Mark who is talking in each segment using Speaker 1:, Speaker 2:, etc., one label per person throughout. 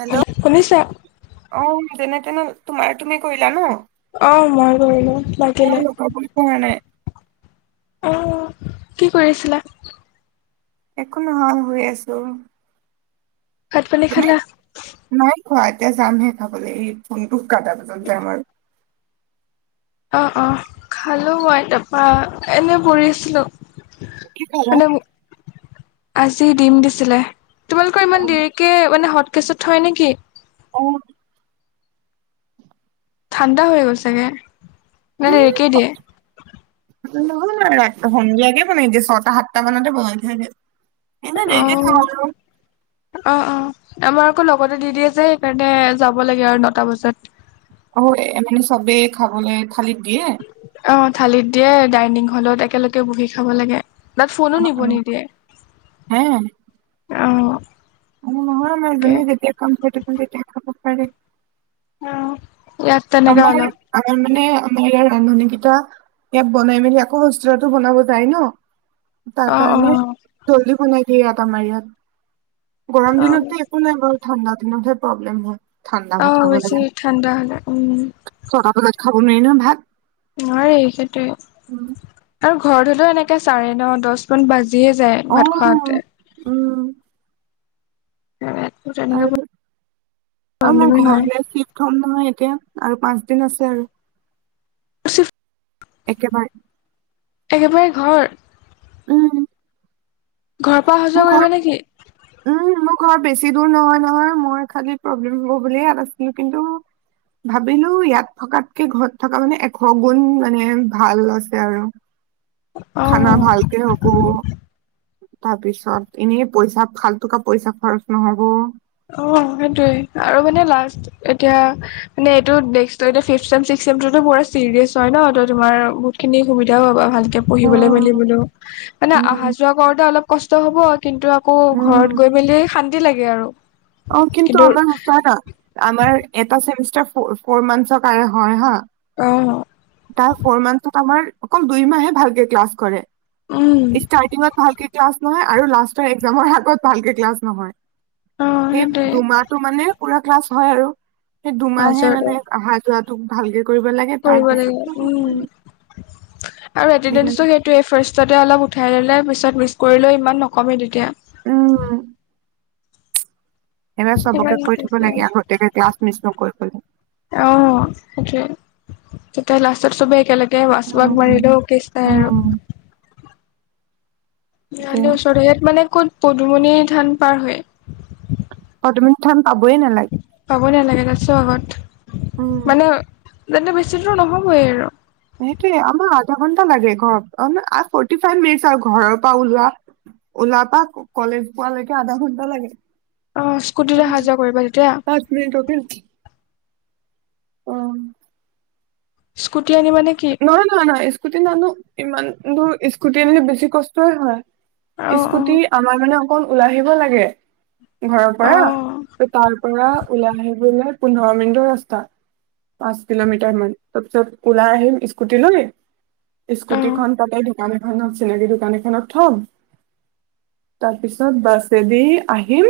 Speaker 1: Hello
Speaker 2: শুনিছা?
Speaker 1: অ যেনে -তেনে তোমাৰ তুমি কৰিলা ন?
Speaker 2: অ', মই কৰিলো লাগিলে।
Speaker 1: মই লোক [inaudible] পএ নাই
Speaker 2: অহ' কি কৰিছিলা?
Speaker 1: একো নহয় শুই আছোঁ।
Speaker 2: ভাত পানী খালা?
Speaker 1: অ' এতিয়া যামহে খাবলৈ। এই ফোনটো কাটা পিছত যাম আৰু,
Speaker 2: অ', অ', খালো মই তাৰপৰা এনে পৰি আছিলো।
Speaker 1: কি খালা?
Speaker 2: মানে আজি দিম দিছিলে। তোমালোকৰ ইমান দেৰিকে মানে হট কেচত থয় নেকি?
Speaker 1: অ',
Speaker 2: ঠাণ্ডা হৈ গ'ল ছাগে মানে দেৰিকে দিয়ে।
Speaker 1: নহয় স সন্ধিয়াতে বনাই দিয়ে। ছটা সাতটা মানতে বনাই থৈ দিয়ে। এনে
Speaker 2: অ,
Speaker 1: দেৰিকে খাওঁ আৰু
Speaker 2: অ', অ', আমাৰ আকৌ লগতে দি দিয়ে যে সেইকাৰণে যাব লাগে আৰু নটা বজাত।
Speaker 1: অ এনেকে চবেই খাবলৈই।
Speaker 2: অ' থালিত দিয়ে ডাইনিং হলত একেলগে বহি খাব লাগে। তাত ফোনো
Speaker 1: অ
Speaker 2: নিব
Speaker 1: অ
Speaker 2: নিদিয়ে।
Speaker 1: হে
Speaker 2: অহ'
Speaker 1: অ, নহয় মাজনী যেতিয়া কম্ফৰ্টেবল তেতিয়া খাব পাৰে।
Speaker 2: অ',
Speaker 1: আমাৰ আমাৰ মানে আমাৰ ইয়াৰ ৰান্ধনি কেইটা ইয়াত বনাই মেলি আকৌ হোস্তেলতো বনাব যায় ন তাৰ
Speaker 2: অ অ
Speaker 1: কাৰণে জল্দি বনাই দিয় আমাৰ ইয়াত গৰম
Speaker 2: অ
Speaker 1: দিনতো একো নাই বাৰু ঠাণ্ডা দিনতহে প্ৰব্লেম হয় ঠাণ্ডা
Speaker 2: অ
Speaker 1: ভাত খাব লাগে
Speaker 2: বেছি
Speaker 1: ন,
Speaker 2: ঠাণ্ডা হলে উম
Speaker 1: ছটা বজাত খাব নোৱাৰি নহয় ভাত
Speaker 2: নাৰে এই সেইটোৱে আৰু ঘৰত হলেও এনেকে চাৰে ন দহ মান বাজি জিয়ে যায়
Speaker 1: অ
Speaker 2: ভাত খোৱাতে
Speaker 1: উম
Speaker 2: তেনেকে
Speaker 1: আৰু, অ মই
Speaker 2: প্ৰব্লেমে হয়
Speaker 1: ঘৰলৈ শ্বিফ্ট হম নহয় এতিয়া আৰু পাঁচ দিন আছে আৰু
Speaker 2: অ শ্বিফ্ট
Speaker 1: একেবাৰে
Speaker 2: একেবাৰে ঘৰ
Speaker 1: উম।
Speaker 2: ঘৰৰ পৰা অহা
Speaker 1: মোৰ
Speaker 2: যোৱা
Speaker 1: ঘৰ,
Speaker 2: কৰিবা নেকি
Speaker 1: উম, ম ঘৰ বেছি দূৰ নহয় নহয়, মই খালি প্ৰব্লেম হ'ব বুলিহে ইয়াত আছিলো, কিন্তু ভাবিলো, ইয়াত থকাতকে ঘৰত থকা মানে এশ গুণ মানে ভাল আছে আৰু। খানা
Speaker 2: অ
Speaker 1: ভালকে হ'ব। তাৰ পিছত, এনেই পইচা ফালটোকে পইচা খৰচ নহ'ব।
Speaker 2: অ, সেইটোৱে, আৰু মানে লাষ্ট এতিয়া, মানে এইটো next fifth same, sixth same মেমটোতো বয় চিৰিয়াছ হয় ন তো তোমাৰ বহুতখিনি সুবিধাও পাবা ভাল। পঢ়িবলৈ
Speaker 1: উম,
Speaker 2: মেলি বলেও মানে অহা
Speaker 1: উম,
Speaker 2: যোৱা কৰোতে অলপ কষ্ট হব কিন্তু আকৌ
Speaker 1: উম,
Speaker 2: ঘৰত গৈ মেলি শান্তি লাগে আৰু
Speaker 1: অ কিন্তু আমাৰ উপায় না আমাৰ এটা চেমিছ ফ - ফোৰ - ফৌৰ মান্থচৰ কাৰনে হয় হা,
Speaker 2: অ
Speaker 1: তাই ফোৰ মান্থচত আমাৰ অকল দুই মাহে ভালকে ক্লাছ কৰে।
Speaker 2: উম
Speaker 1: ইচষ্টাৰ্টিং ত ভালকে ক্লাছ ন আৰু লাষ্টৰ একজামৰ আগত ভালকে ক্লাছ নহয়
Speaker 2: অ
Speaker 1: সেই
Speaker 2: সেইটোৱে
Speaker 1: দুমাহটো মানে পুৰা ক্লাছ হয় আৰু সেই দুমাহে
Speaker 2: মাজৰটো
Speaker 1: মানে অহা যোৱাটোক ভালকে কৰিব লাগে তাৰ
Speaker 2: কৰিব
Speaker 1: পিছত
Speaker 2: লাগিব উম আৰু
Speaker 1: সেইকাৰণে
Speaker 2: এতেন্দেচটো সেইটোৱে ফাৰ্ষ্টত এ অলপ উৎ উঠাই ললে পিছত মিচ কৰিলেও ইমান নকমে তেতিয়া।
Speaker 1: এবাৰ চবকে কৈ থব লাগে আগতিয়াকে ক্লাছ মিচ নকৰিবলে।
Speaker 2: অ সেইটোৱে। তেতিয়া লাষ্টত সবে একেলগে আচ বাগ
Speaker 1: উম,
Speaker 2: বাৰিলেও কেচ নাই আৰু।
Speaker 1: উম, সেইটোয়ে
Speaker 2: ইয়ালে ওচৰত ইয়াত মানে ক'ত পদুমণি ধান পাৰ হৈ?
Speaker 1: পদুমনি থান পাবয়ে নালাগে।
Speaker 2: ৰাছ আগত
Speaker 1: উম,
Speaker 2: মানে যাতে বেছি দূৰ নহবয়ে আৰু।
Speaker 1: সেইটোয়ে আমাৰ আধা ঘন্টা লাগে ঘৰত অ ফৰ্টি ফাইভ মিনিট আও ঘৰৰ পৰা ওলোৱা। ওলা পা কলেজ পোৱালৈকে আধা ঘন্টা লাগে।
Speaker 2: অ স্কুটিত অহা
Speaker 1: [unintelligible]
Speaker 2: যোৱা কৰিবা তেতিয়া
Speaker 1: পাঁচ মিনিট অ'কে।
Speaker 2: স্কুট
Speaker 1: নহয় নহয় নহয় স্কুটি নানো ইমান দূৰ স্কুটি আনিলে বেছি কষ্টয়ে হয়।
Speaker 2: অ
Speaker 1: স্কুটি আমাৰ মানে অকণ ওলাই আহিব লাগে। ঘৰৰ
Speaker 2: অ অ
Speaker 1: পৰা তাৰ পৰা ওলাই আহি [unintelligible] পোন্ধৰ মিনিটৰ ৰাস্তা পাঁচ কিলমিটাৰ মান তাৰপিছত ওলাই আহিম। স্কুটি লৈ।
Speaker 2: অ
Speaker 1: স্কুটিখন তাতে দোকান এখনত চিনাকি দোকান এখনত থম। তাৰপিছত বাছেদি আহিম।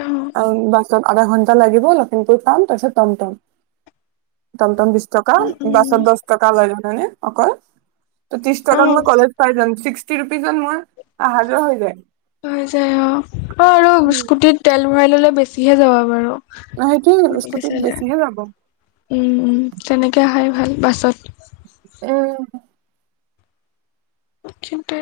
Speaker 2: অ
Speaker 1: আম বাছত আধা ঘন্টা লাগিব লখিমপুৰ পাম তাৰপিছত টমটম টমটম বিষ্ট
Speaker 2: উম উম।
Speaker 1: টকা লয় হয়নে অকল,
Speaker 2: অ
Speaker 1: ত্ৰিছটকাত মই কলেজ পাই যাং ছিক্স টি ৰুপিজত মই অহা-যোৱা হৈ যায়।
Speaker 2: হৈ যায় অ'। অ' আৰু স্কুটিত তেল ভৰাই ল'লে বেছিহে যাবা বাৰু।
Speaker 1: সেইটোয়ে
Speaker 2: তেনেকে
Speaker 1: স্কুটিত
Speaker 2: চালে।
Speaker 1: বেছিহে যাব
Speaker 2: উম - উম, তেনেকে আহাই ভাল বাছত।
Speaker 1: উম।
Speaker 2: কিন্তু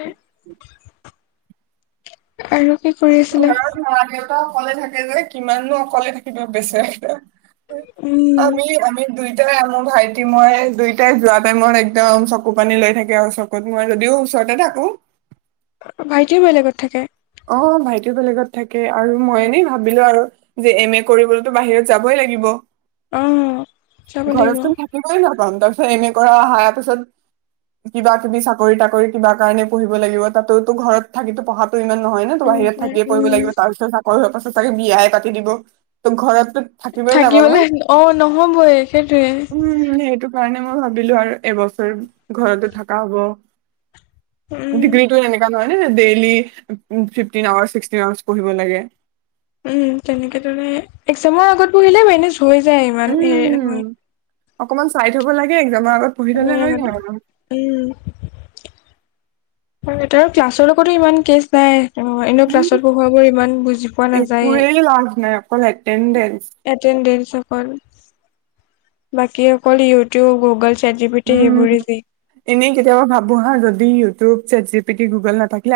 Speaker 2: আৰু কি কৰি আছিলে
Speaker 1: ঘৰত মা-দেউতা অকলে থাকে যে, কিমাননো অকলে থাকিবা বেচেৰা [unintelligible]
Speaker 2: উম
Speaker 1: আমি - আমি দুই টাই মোৰ ভাইটি ময়ে দুইটাই যোৱা টাইমত একদম চকুপানী লৈ থাকে আৰু চকুত। মই যদিও ওচ ৰতে থাকোঁ।
Speaker 2: ভাইটিও বেলেগত থাকে?
Speaker 1: অ' ভাইটিও বেলেগত থাকে আৰু মই এনেই ভাবিলোঁ আৰু, যে এম এ কৰিবলৈতো বাহিৰত যাবই লাগিব।
Speaker 2: অ যাব
Speaker 1: ঘৰত
Speaker 2: লাগিব
Speaker 1: চোন থাকিবই ৰম। তাৰপিছত এম এ কৰা আহাৰ পিছত কিবা কিবি চাকৰি তাকৰি কিবা কাৰণে পঢ়িব লাগিব তাতোতো ঘৰত থাকি পঢ়াতো ইমান নহয় ন তো বাহিৰত
Speaker 2: নহয়
Speaker 1: থাকিয়ে পঢ়িব
Speaker 2: উম
Speaker 1: লাগিব। তাৰপিছত চাকৰি হোৱাৰ পাছত তাকে বিয়াই পাতি দিব ত ঘৰত থাকিব ই নাপ
Speaker 2: থাকিবলে অ নহবই সেইটোৱে
Speaker 1: উম সেইটো কাৰণে মই ভাবিলো আৰু এবছৰ ঘৰতো থকা হ'ব।
Speaker 2: উম
Speaker 1: ডিগ্ৰীটো এনেুৱা নহয় নে daily um fifteen hours sixteen hours পঢ়িব লাগে।
Speaker 2: উম, তেনেকে দৰে এক্সামৰ আগত বহিলে এনে হৈ যায়, ইমান এৰেৰ হয়।
Speaker 1: উম। অকমান চাই থব লাগে এক্জামৰ আগত। পঢ়ি থলে হৈ যায় আৰু।
Speaker 2: [unintelligible] তাৰো ক্লাছৰো কতো ইমান কেচ নাই। অ' এনেও
Speaker 1: উম
Speaker 2: ক্লাছত পঢ়োৱাবোৰ ইমান বুজি পোৱা নাযায়ে।
Speaker 1: একোৱেই লাভ নাই অকল এটেনডেঞ্চ।
Speaker 2: এটেনডেঞ্চ অকল। বাকী অকল YouTube, Google set G P T
Speaker 1: um,
Speaker 2: সেইবোৰে যি
Speaker 1: এনেই কেতিয়াবা ভাবো হা যদি। ইউটিউব, ছাটজিপিট, গুগল নাথাকিলে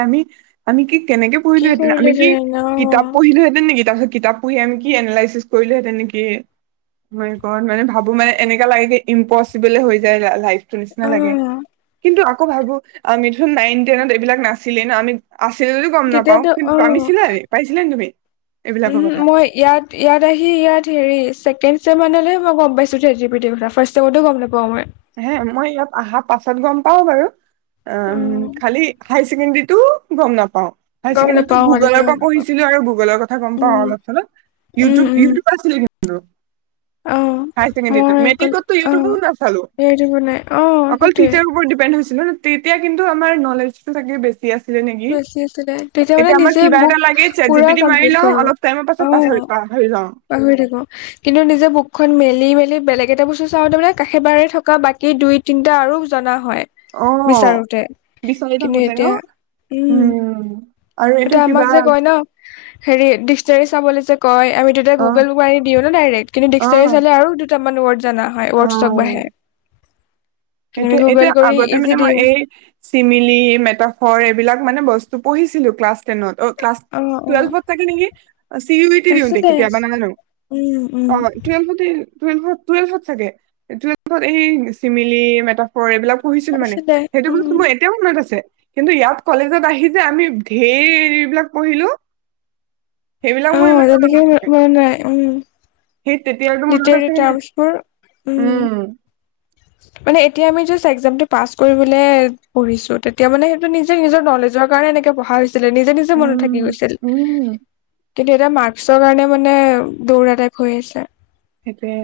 Speaker 1: আমি কি কেনেকে
Speaker 2: কি
Speaker 1: পঢ়িলোহেতেন
Speaker 2: কৰিলে
Speaker 1: আমি
Speaker 2: যে
Speaker 1: কি
Speaker 2: অ
Speaker 1: কিতাপ পঢ়িলোহেতেন নেকি তাৰপিছত কিতাপ পুহি আমি কি এনালাইচিছ কৰিলোহেঁতেনেকি মই ক'ত মানে ভাবো মানে এনেকা লাগে কি ইম্পচিবলে হৈ যায়। যে লাইফটো নিচি
Speaker 2: অ
Speaker 1: লাগে, কিন্তু আকৌ ভাবো আমিটো ন নাইন টেনত এইবিলাক নাছিলে ন আমি। আছিল যদি গ'ম নাপাওঁ।
Speaker 2: তেতিয়াতো
Speaker 1: কিন্তু আমিছিলা পাইছিলা নেকি তুমি। এইবিলাকৰ
Speaker 2: উম,
Speaker 1: কথা
Speaker 2: মই ইয়াত ইয়াত আহি ইয়াত হেৰি ছেকেণ্ড চ মানে মই গ'ম পাইছো হেতিতি ক ফাৰ্ষ্ট টাইমতো গমানাপাওঁ মই।
Speaker 1: হে মই ইয়াত অহা পাছত গ'ম পাওঁ বাৰু উম, খালি। হাইৰ ছেকেণ্ডৰীতো গ'ম নাপাওঁ। হাই
Speaker 2: গম
Speaker 1: ছেকেণ্ডেৰীটো
Speaker 2: নাপাওঁ মই
Speaker 1: গুগলৰ
Speaker 2: তেতিয়া
Speaker 1: পৰা
Speaker 2: গম নাপাওঁ।
Speaker 1: পঢ়িছিলো আৰু গুগলৰ কথা গ'ম পাওঁ
Speaker 2: উম,
Speaker 1: অলপ চলপ
Speaker 2: উম,
Speaker 1: ইউটিউব
Speaker 2: উম,
Speaker 1: ইউটিউব আছিলে কিন্তু।
Speaker 2: অ',
Speaker 1: হায় ছেকেণ্ডৰী
Speaker 2: মই অকল
Speaker 1: মেট্ৰিকতো ইউটিউবো
Speaker 2: অ',
Speaker 1: না চালো।
Speaker 2: এৰি বনাই অ',
Speaker 1: অকল
Speaker 2: সেইটোৱে
Speaker 1: টিচাৰ ওপৰত ডিপেণ্ড হৈছিল তেতিয়া কিন্তু আমাৰ নলেজ থাকে বেছি আছিলে নেকি
Speaker 2: বেছি আছিলে তেতিয়া মানে
Speaker 1: এতিয়া আমাৰ
Speaker 2: নিজে
Speaker 1: কিবা
Speaker 2: বুক
Speaker 1: এটা লাগে
Speaker 2: পুৰা
Speaker 1: ছাটজিপিত দি মাৰি
Speaker 2: কমপ্লিট
Speaker 1: লওঁ
Speaker 2: কৰো
Speaker 1: অলপ টাইমৰ পাছত পাছ
Speaker 2: অ',
Speaker 1: প হয়।
Speaker 2: পাহৰি থাকো কিন্তু নিজে বুকখন মেলি মেলি বেলেগ কেইটা বস্তু চাওঁ তাৰানে কাশে বাৰে থকা বাকী দুই তিনিটা আৰু জনা হয়
Speaker 1: অ',
Speaker 2: বিচাৰোতে
Speaker 1: বিচাৰি
Speaker 2: কিন্তু
Speaker 1: থাকোতে ন?
Speaker 2: এতিয়া উম,
Speaker 1: আৰু এইটো
Speaker 2: এয়া আমাক
Speaker 1: কিবা
Speaker 2: যে কয় ন হেৰি ডিচনেৰী চাবলৈ যে ক আমি তেতিয়া
Speaker 1: অ',
Speaker 2: গুগলত মাৰি দিওঁ ন ডাইৰেক্ট কিন্তু ডিচনেৰী
Speaker 1: অ',
Speaker 2: চালে আৰু দুটামান ৱৰদ জানা হয় ৱৰ্ডছক বাহে
Speaker 1: এতিয়া এতিয়া আগতে
Speaker 2: ইজি
Speaker 1: মানে মই
Speaker 2: দিওঁ
Speaker 1: এই চিমিলি মেটাফৰ এইবিলাক মানে বস্তু পঢ়িছিলো ক্লাছ টেনত অ' ক্লাছ টুৱেল্ভত চাগে নেকি? চি ইউ ইটি দিওঁ দে
Speaker 2: আছিলে
Speaker 1: কেতিয়াবা নাজানো
Speaker 2: উম উম
Speaker 1: অ' টুৱেলভতে টুৱেলভত টুৱেলভত চাগে টুৱেলভত এই চিমিলি মেটাফৰ এইবিলাক পঢ়িছিলোঁ মানে
Speaker 2: আছিলে
Speaker 1: সেইটো বস্ত
Speaker 2: উম
Speaker 1: মোৰ এতিয়াও মনত আছে। কিন্তু ইয়াত কলেজত আহি যে আমি ধেৰবিলাক পঢ়িলোঁ। সেইবিলাক
Speaker 2: অ
Speaker 1: মোৰ ইমান
Speaker 2: তেনেকে
Speaker 1: নাথাকে।
Speaker 2: মন নাই উম
Speaker 1: সেই তেতিয়াৰটো মনত
Speaker 2: লিটাৰী
Speaker 1: আছেই নাই
Speaker 2: টাৰ্মছবোৰ
Speaker 1: উম। [inaudible]
Speaker 2: মানে এতিয়া আমি একজামটো পাছ কৰিব পঢ়িছো। তেতিয়া মানে সেইটো নিজে নিজৰ নলেজৰ কাৰণে পঢ়া হৈছিলে নিজে নিজে মনত থাকি
Speaker 1: উম,
Speaker 2: গৈছিল।
Speaker 1: উম,
Speaker 2: কিন্তু এটা মাস্কৰ কাৰণে মানে দৌৰাটাইপ হৈ আছে।
Speaker 1: সেইটোৱে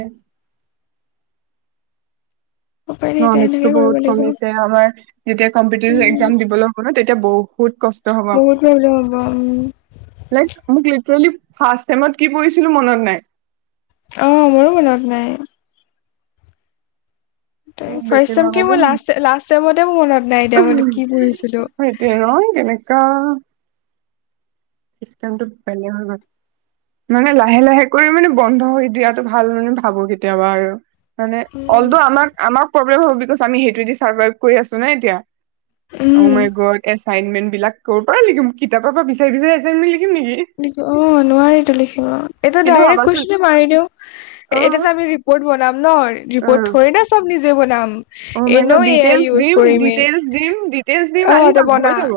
Speaker 2: উপায় নাই এতিয়া
Speaker 1: নলেজটো
Speaker 2: সেনেকে কৰিব
Speaker 1: বহুত
Speaker 2: লাগিব
Speaker 1: কমিছে আমাৰ যেতিয়া কম্পিটিতিভ
Speaker 2: উম
Speaker 1: একজাম দিবলৈ হ'ব ন তেতিয়া বহ বহুত কষ্ট হ'ব।
Speaker 2: বহুত প্ৰব্লেম হ'ব উম
Speaker 1: লাইক মোক লি ট্ৰেলি ফাষ্ট ছেমত কি পঢ়িছিলোঁ মনত নাই।
Speaker 2: অ' মোৰো মনত নাই।
Speaker 1: মোক
Speaker 2: ফাৰ্ষ্ট ছেম কি
Speaker 1: বেছিভাগৰে
Speaker 2: মোৰ
Speaker 1: মনত
Speaker 2: লাষ্ট-লাষ্ট ছেমতে মোৰ মনত নাই এতিয়া মই কি পঢ়িছিলো
Speaker 1: [unintelligible] সেইটোৱে ন' কেনেকুৱা [unintelligible] মানে লাহে লাহে কৰি মানে বন্ধ হৈ দিয়াতটো ভাল মানে ভাবো কেতিয়াবা আৰু মানে অলদ প্ৰব্লেম হ'ব বিকজ আমি সেইটো চাৰ্ভাৰ কৰি আছো নাই এতিয়া। অ'
Speaker 2: উম
Speaker 1: মাই গডত এছাইনমেণ্ট বিলাক কৰ পৰাই লিখিম কিতাপৰ পৰা বিচাৰি বিচাৰি এছাইনমেণ্ট লিখিম নেকি
Speaker 2: অ' নোৱাৰো লিখিব এ
Speaker 1: কিন্তু
Speaker 2: ডাইৰেক
Speaker 1: ভাবাচোন
Speaker 2: কসেনোটো মাৰি দিওঁ
Speaker 1: অ
Speaker 2: এতি আমি ৰিপ'ৰ্ট বনাম ন
Speaker 1: অ
Speaker 2: ৰিপৰ্ট থৰি না চ'ব নিজে বনাম।
Speaker 1: অ মাই গড
Speaker 2: এনেও এয়াই
Speaker 1: ডিটেইলছ
Speaker 2: ইউজ
Speaker 1: দিম
Speaker 2: কৰিমি
Speaker 1: ডিটেইলছ দিম ডিটেইলছ দিম
Speaker 2: আহ
Speaker 1: আহি
Speaker 2: তে
Speaker 1: যাব হৈ
Speaker 2: বনা
Speaker 1: যাব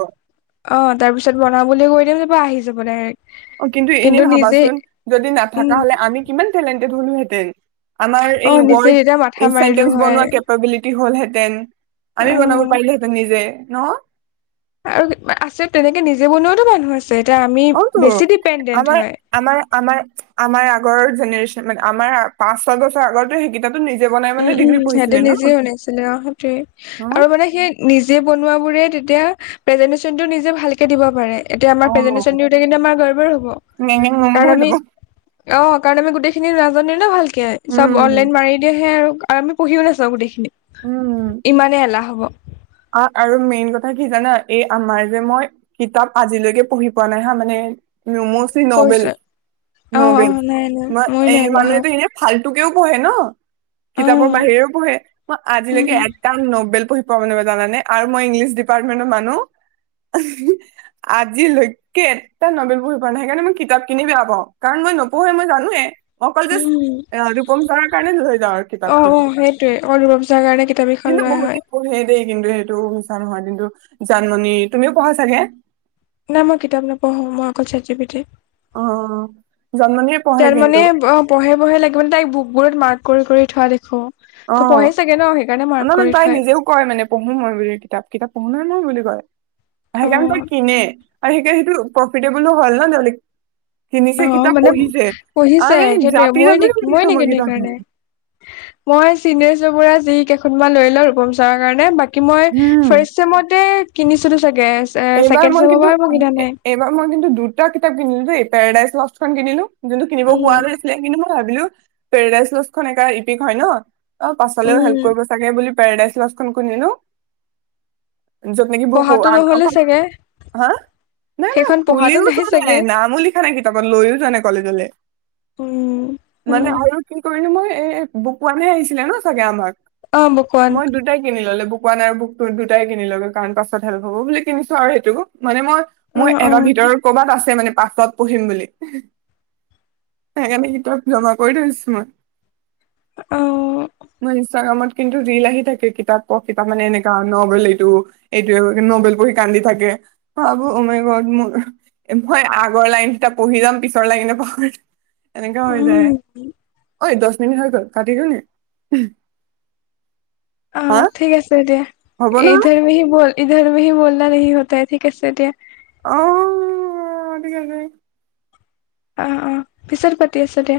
Speaker 2: অ', তাৰপিছত বনাবলৈ বুলি কৈ দিম তাৰাপা আহি যাব ডাইৰেক্ট।
Speaker 1: অ', কিন্তু এনে ভাবাচোন, যদি
Speaker 2: উম
Speaker 1: নাথাকা হ'লে আমি কিমান টেলেণ্টেড হলোহেঁতেন। আমাৰ
Speaker 2: অ
Speaker 1: এই
Speaker 2: নিজে
Speaker 1: ৱাৰ্ড,
Speaker 2: এতিয়া মাথা
Speaker 1: এই
Speaker 2: মাৰিলো
Speaker 1: চেন্টেছ
Speaker 2: হয়
Speaker 1: বনোৱা কেপাবিলিটি হলহেঁতেন। আমিও বনাব
Speaker 2: অ
Speaker 1: পাৰিলোহেঁতেন নিজে ন'।
Speaker 2: আৰু, আছে তেনেকে নিজে বনোৱাতো মানুহ আছে। এতিয়া আমি
Speaker 1: অতো
Speaker 2: বেছি ডিপেণ্ডেন্ট
Speaker 1: আমাৰ,
Speaker 2: হয়।
Speaker 1: আমাৰ, আমাৰ, আমাৰ ঘৰৰ জেনেৰেছন মানে আমাৰ পাঁচ ছয় বছৰ আগতে সেই কিটা
Speaker 2: উম, উম, সিহঁতে নিজে শুননিছিলে অ, সেইটোৱে,
Speaker 1: অ
Speaker 2: আৰু মানে সেই নিজে বনোৱা বোৰে তেতিয়া, প্ৰেজেন্টেচনটো নিজে ভালকে দিব পাৰে। এতিয়া আমাক
Speaker 1: অ
Speaker 2: প্ৰেজেন্টেশন দিওঁতে কিন্তু আমাৰ গৰ বৰ হ'ব,
Speaker 1: নেং নেং নং নং
Speaker 2: কাৰণ
Speaker 1: হৈ
Speaker 2: আমি,
Speaker 1: যাব
Speaker 2: অ, কাৰণ আমি গোটেই খিনি নাজানে ন' ভালকে, চব
Speaker 1: উম
Speaker 2: অনলাইন মাৰি দিয়েহে আৰু আমি পঢ়িও নাচাও গোটেইখিনি। ইমানে এলাহ হ'ব।
Speaker 1: অ', আৰু মেইন কথা কি জানা এই আমাৰ যে মই, কিতাপ আজিলৈকে পঢ়ি পোৱা নাই হা, মানে ৰুমছি নবেল,
Speaker 2: কৈছো অ অ
Speaker 1: নবেল,
Speaker 2: নাই নাই
Speaker 1: মই
Speaker 2: নাই
Speaker 1: এই
Speaker 2: পঢ়া
Speaker 1: মানুহেটো এনে ফাল তোকেও পঢ়ে ন'
Speaker 2: অ
Speaker 1: কিতাপৰ বাহিৰেও পঢ়ে, মই
Speaker 2: উম
Speaker 1: আজিলৈকে এটাও নবেল পঢ়ি পোৱা নাই জানা নে, আৰু মই ইংলিছ ডিপাৰ্টমেণ্টৰ মানুহ। আজিলৈকে এটা নবেল পঢ়ি পোৱা নাই সেইকাৰণে মই কিতাপ কিনি বেয়া পাও, কাৰণ মই নপঢ়োৱে মই জানোৱে। মই অকল জাষ্ট,
Speaker 2: উম
Speaker 1: ৰূপম ছাৰৰ কাৰণে লৈ যাওঁ আৰু
Speaker 2: অ অ
Speaker 1: কিতাপখিনি।
Speaker 2: সেইটোৱে অকল ৰূপচা কাৰণে কিতাপ এখন
Speaker 1: কিন্তু
Speaker 2: লোৱা
Speaker 1: বহুত
Speaker 2: হয়
Speaker 1: পঢ়ে দেই কিন্তু সেইটো মিছা নহয় কিন্তু, জানমণি তুমিও পঢ়া চাগে?
Speaker 2: নাই মই কিতাপ নপঢ়ো মই অকল চেত যিপিঠি
Speaker 1: অ জানমণিয়ে পঢ়ে
Speaker 2: তাৰ মানে
Speaker 1: কিন্তু
Speaker 2: অ, পঢ়ে বঢ়ে লাগিব মানে তাই বুকবোৰত মাৰ্ক কৰি-কৰি থোৱা দেখো।
Speaker 1: অ,
Speaker 2: ত পঢ়ে চাগে ন সেইকাৰণে মাৰ্ক কৰি
Speaker 1: [unintelligible] তাই
Speaker 2: থয়
Speaker 1: নিজেও কয় মানে পঢ়ো মই বুলি কিতাপ-কিতাপ পঢ়ো নহয় মই বুলি কয় অ, সেইকাৰণে তাই কিনে আৰু সেইকাৰণে সেইটো প্ৰফিটেবলো হল ন' জল্দি কিনিছে
Speaker 2: অ
Speaker 1: কিতাপ
Speaker 2: মানে
Speaker 1: পঢ়িছে
Speaker 2: পঢ়িছে
Speaker 1: আৰে
Speaker 2: সেইটোৱে
Speaker 1: জাপি-
Speaker 2: মই নে
Speaker 1: জপিও মেলি থওঁ মই
Speaker 2: নেকি
Speaker 1: কিতাপ
Speaker 2: সেইকাৰণে
Speaker 1: খিনি। [inaudible]
Speaker 2: মই চিনেছ [unintelligible] যি কেইখনমান লৈ লওঁ ৰূপম চাৰৰ কাৰণে বাক কি মই
Speaker 1: উম
Speaker 2: ফাৰ্চ চেমতে কিনিছিলোঁচ
Speaker 1: এইবাৰ মই কিন্তু
Speaker 2: নাই
Speaker 1: -এইবাৰ মই কিন্তু দুটা কিতাপ কিনিলো দে। পেৰাডাইজ লষ্ট খন কিনিলো যোনটো কিনিব কোৱা
Speaker 2: উম
Speaker 1: নাছিলে কিন্তু মই ভাবিলোঁ পেৰাডাইজ লছ খন একা ইপিক হয় ন, অ, পাছলেও হেল্প
Speaker 2: উম
Speaker 1: কৰিব চাগে বুলি পোৰডাইছ লষ্ট খন কিনিলোঁ য'ত নিকি
Speaker 2: পঢ়াটো
Speaker 1: [unintelligible]
Speaker 2: [unintelligible]
Speaker 1: নাই-নাই
Speaker 2: পঢ়াটো
Speaker 1: খুলিও চোৱা
Speaker 2: চাগে
Speaker 1: নাই নামো লিখা নাই কিতাপত লৈও যোৱা নাই কলেজলে।
Speaker 2: উম
Speaker 1: মানে
Speaker 2: উম
Speaker 1: আৰু কি কৰিলো মই এ- এ বুক ৱানহে আহিছিলে ন, চাগে আমাক
Speaker 2: অ বকোৱান
Speaker 1: মই দুটাই কিনি ললে বুক পোৱা নাই বুকতো দুটাই কিনি ললোঁ কাৰণ পাছত হেল্প হ'ব বুলি কিনিছো আৰু সেইটো। মানে মই
Speaker 2: অ
Speaker 1: মোৰ
Speaker 2: অ
Speaker 1: [unintelligible] ভিতৰত ক'বাত আছে মানে পাছত পঢ়িম বুলি সেইকাৰণে কিতাপ জমা কৰি ধৰিছো মই।
Speaker 2: অ
Speaker 1: [inaudible] মই ইনষ্টগ্ৰামত। কিন্তু ৰীল আহি থাকে কিতাপ পঢ় কিতাপ মানে এনেকা নভেল এইটো এইটোয়ে নবেল পঢ়ি। কান্দি থাকে ভাবোঁ অ মাই গোট মোৰ হয় আগৰ লাইন দুটা পঢ়ি যাম পিছৰ লাইন। [unintelligible] এনেকা হৈ যায় ঐ দছ মিনিট হৈ গ'ল কাটি গলনি?
Speaker 2: অ, ঠিক আছে দিয়া
Speaker 1: হ'ব নহয়
Speaker 2: ইধৰমেহী বল। ইধৰ মেহী বলনা নেহী হতাহে ঠিক আছে দিয়া।
Speaker 1: আহ অিকেক [inaudible]
Speaker 2: অহ অহ পিছত পাতি আছোঁ দে।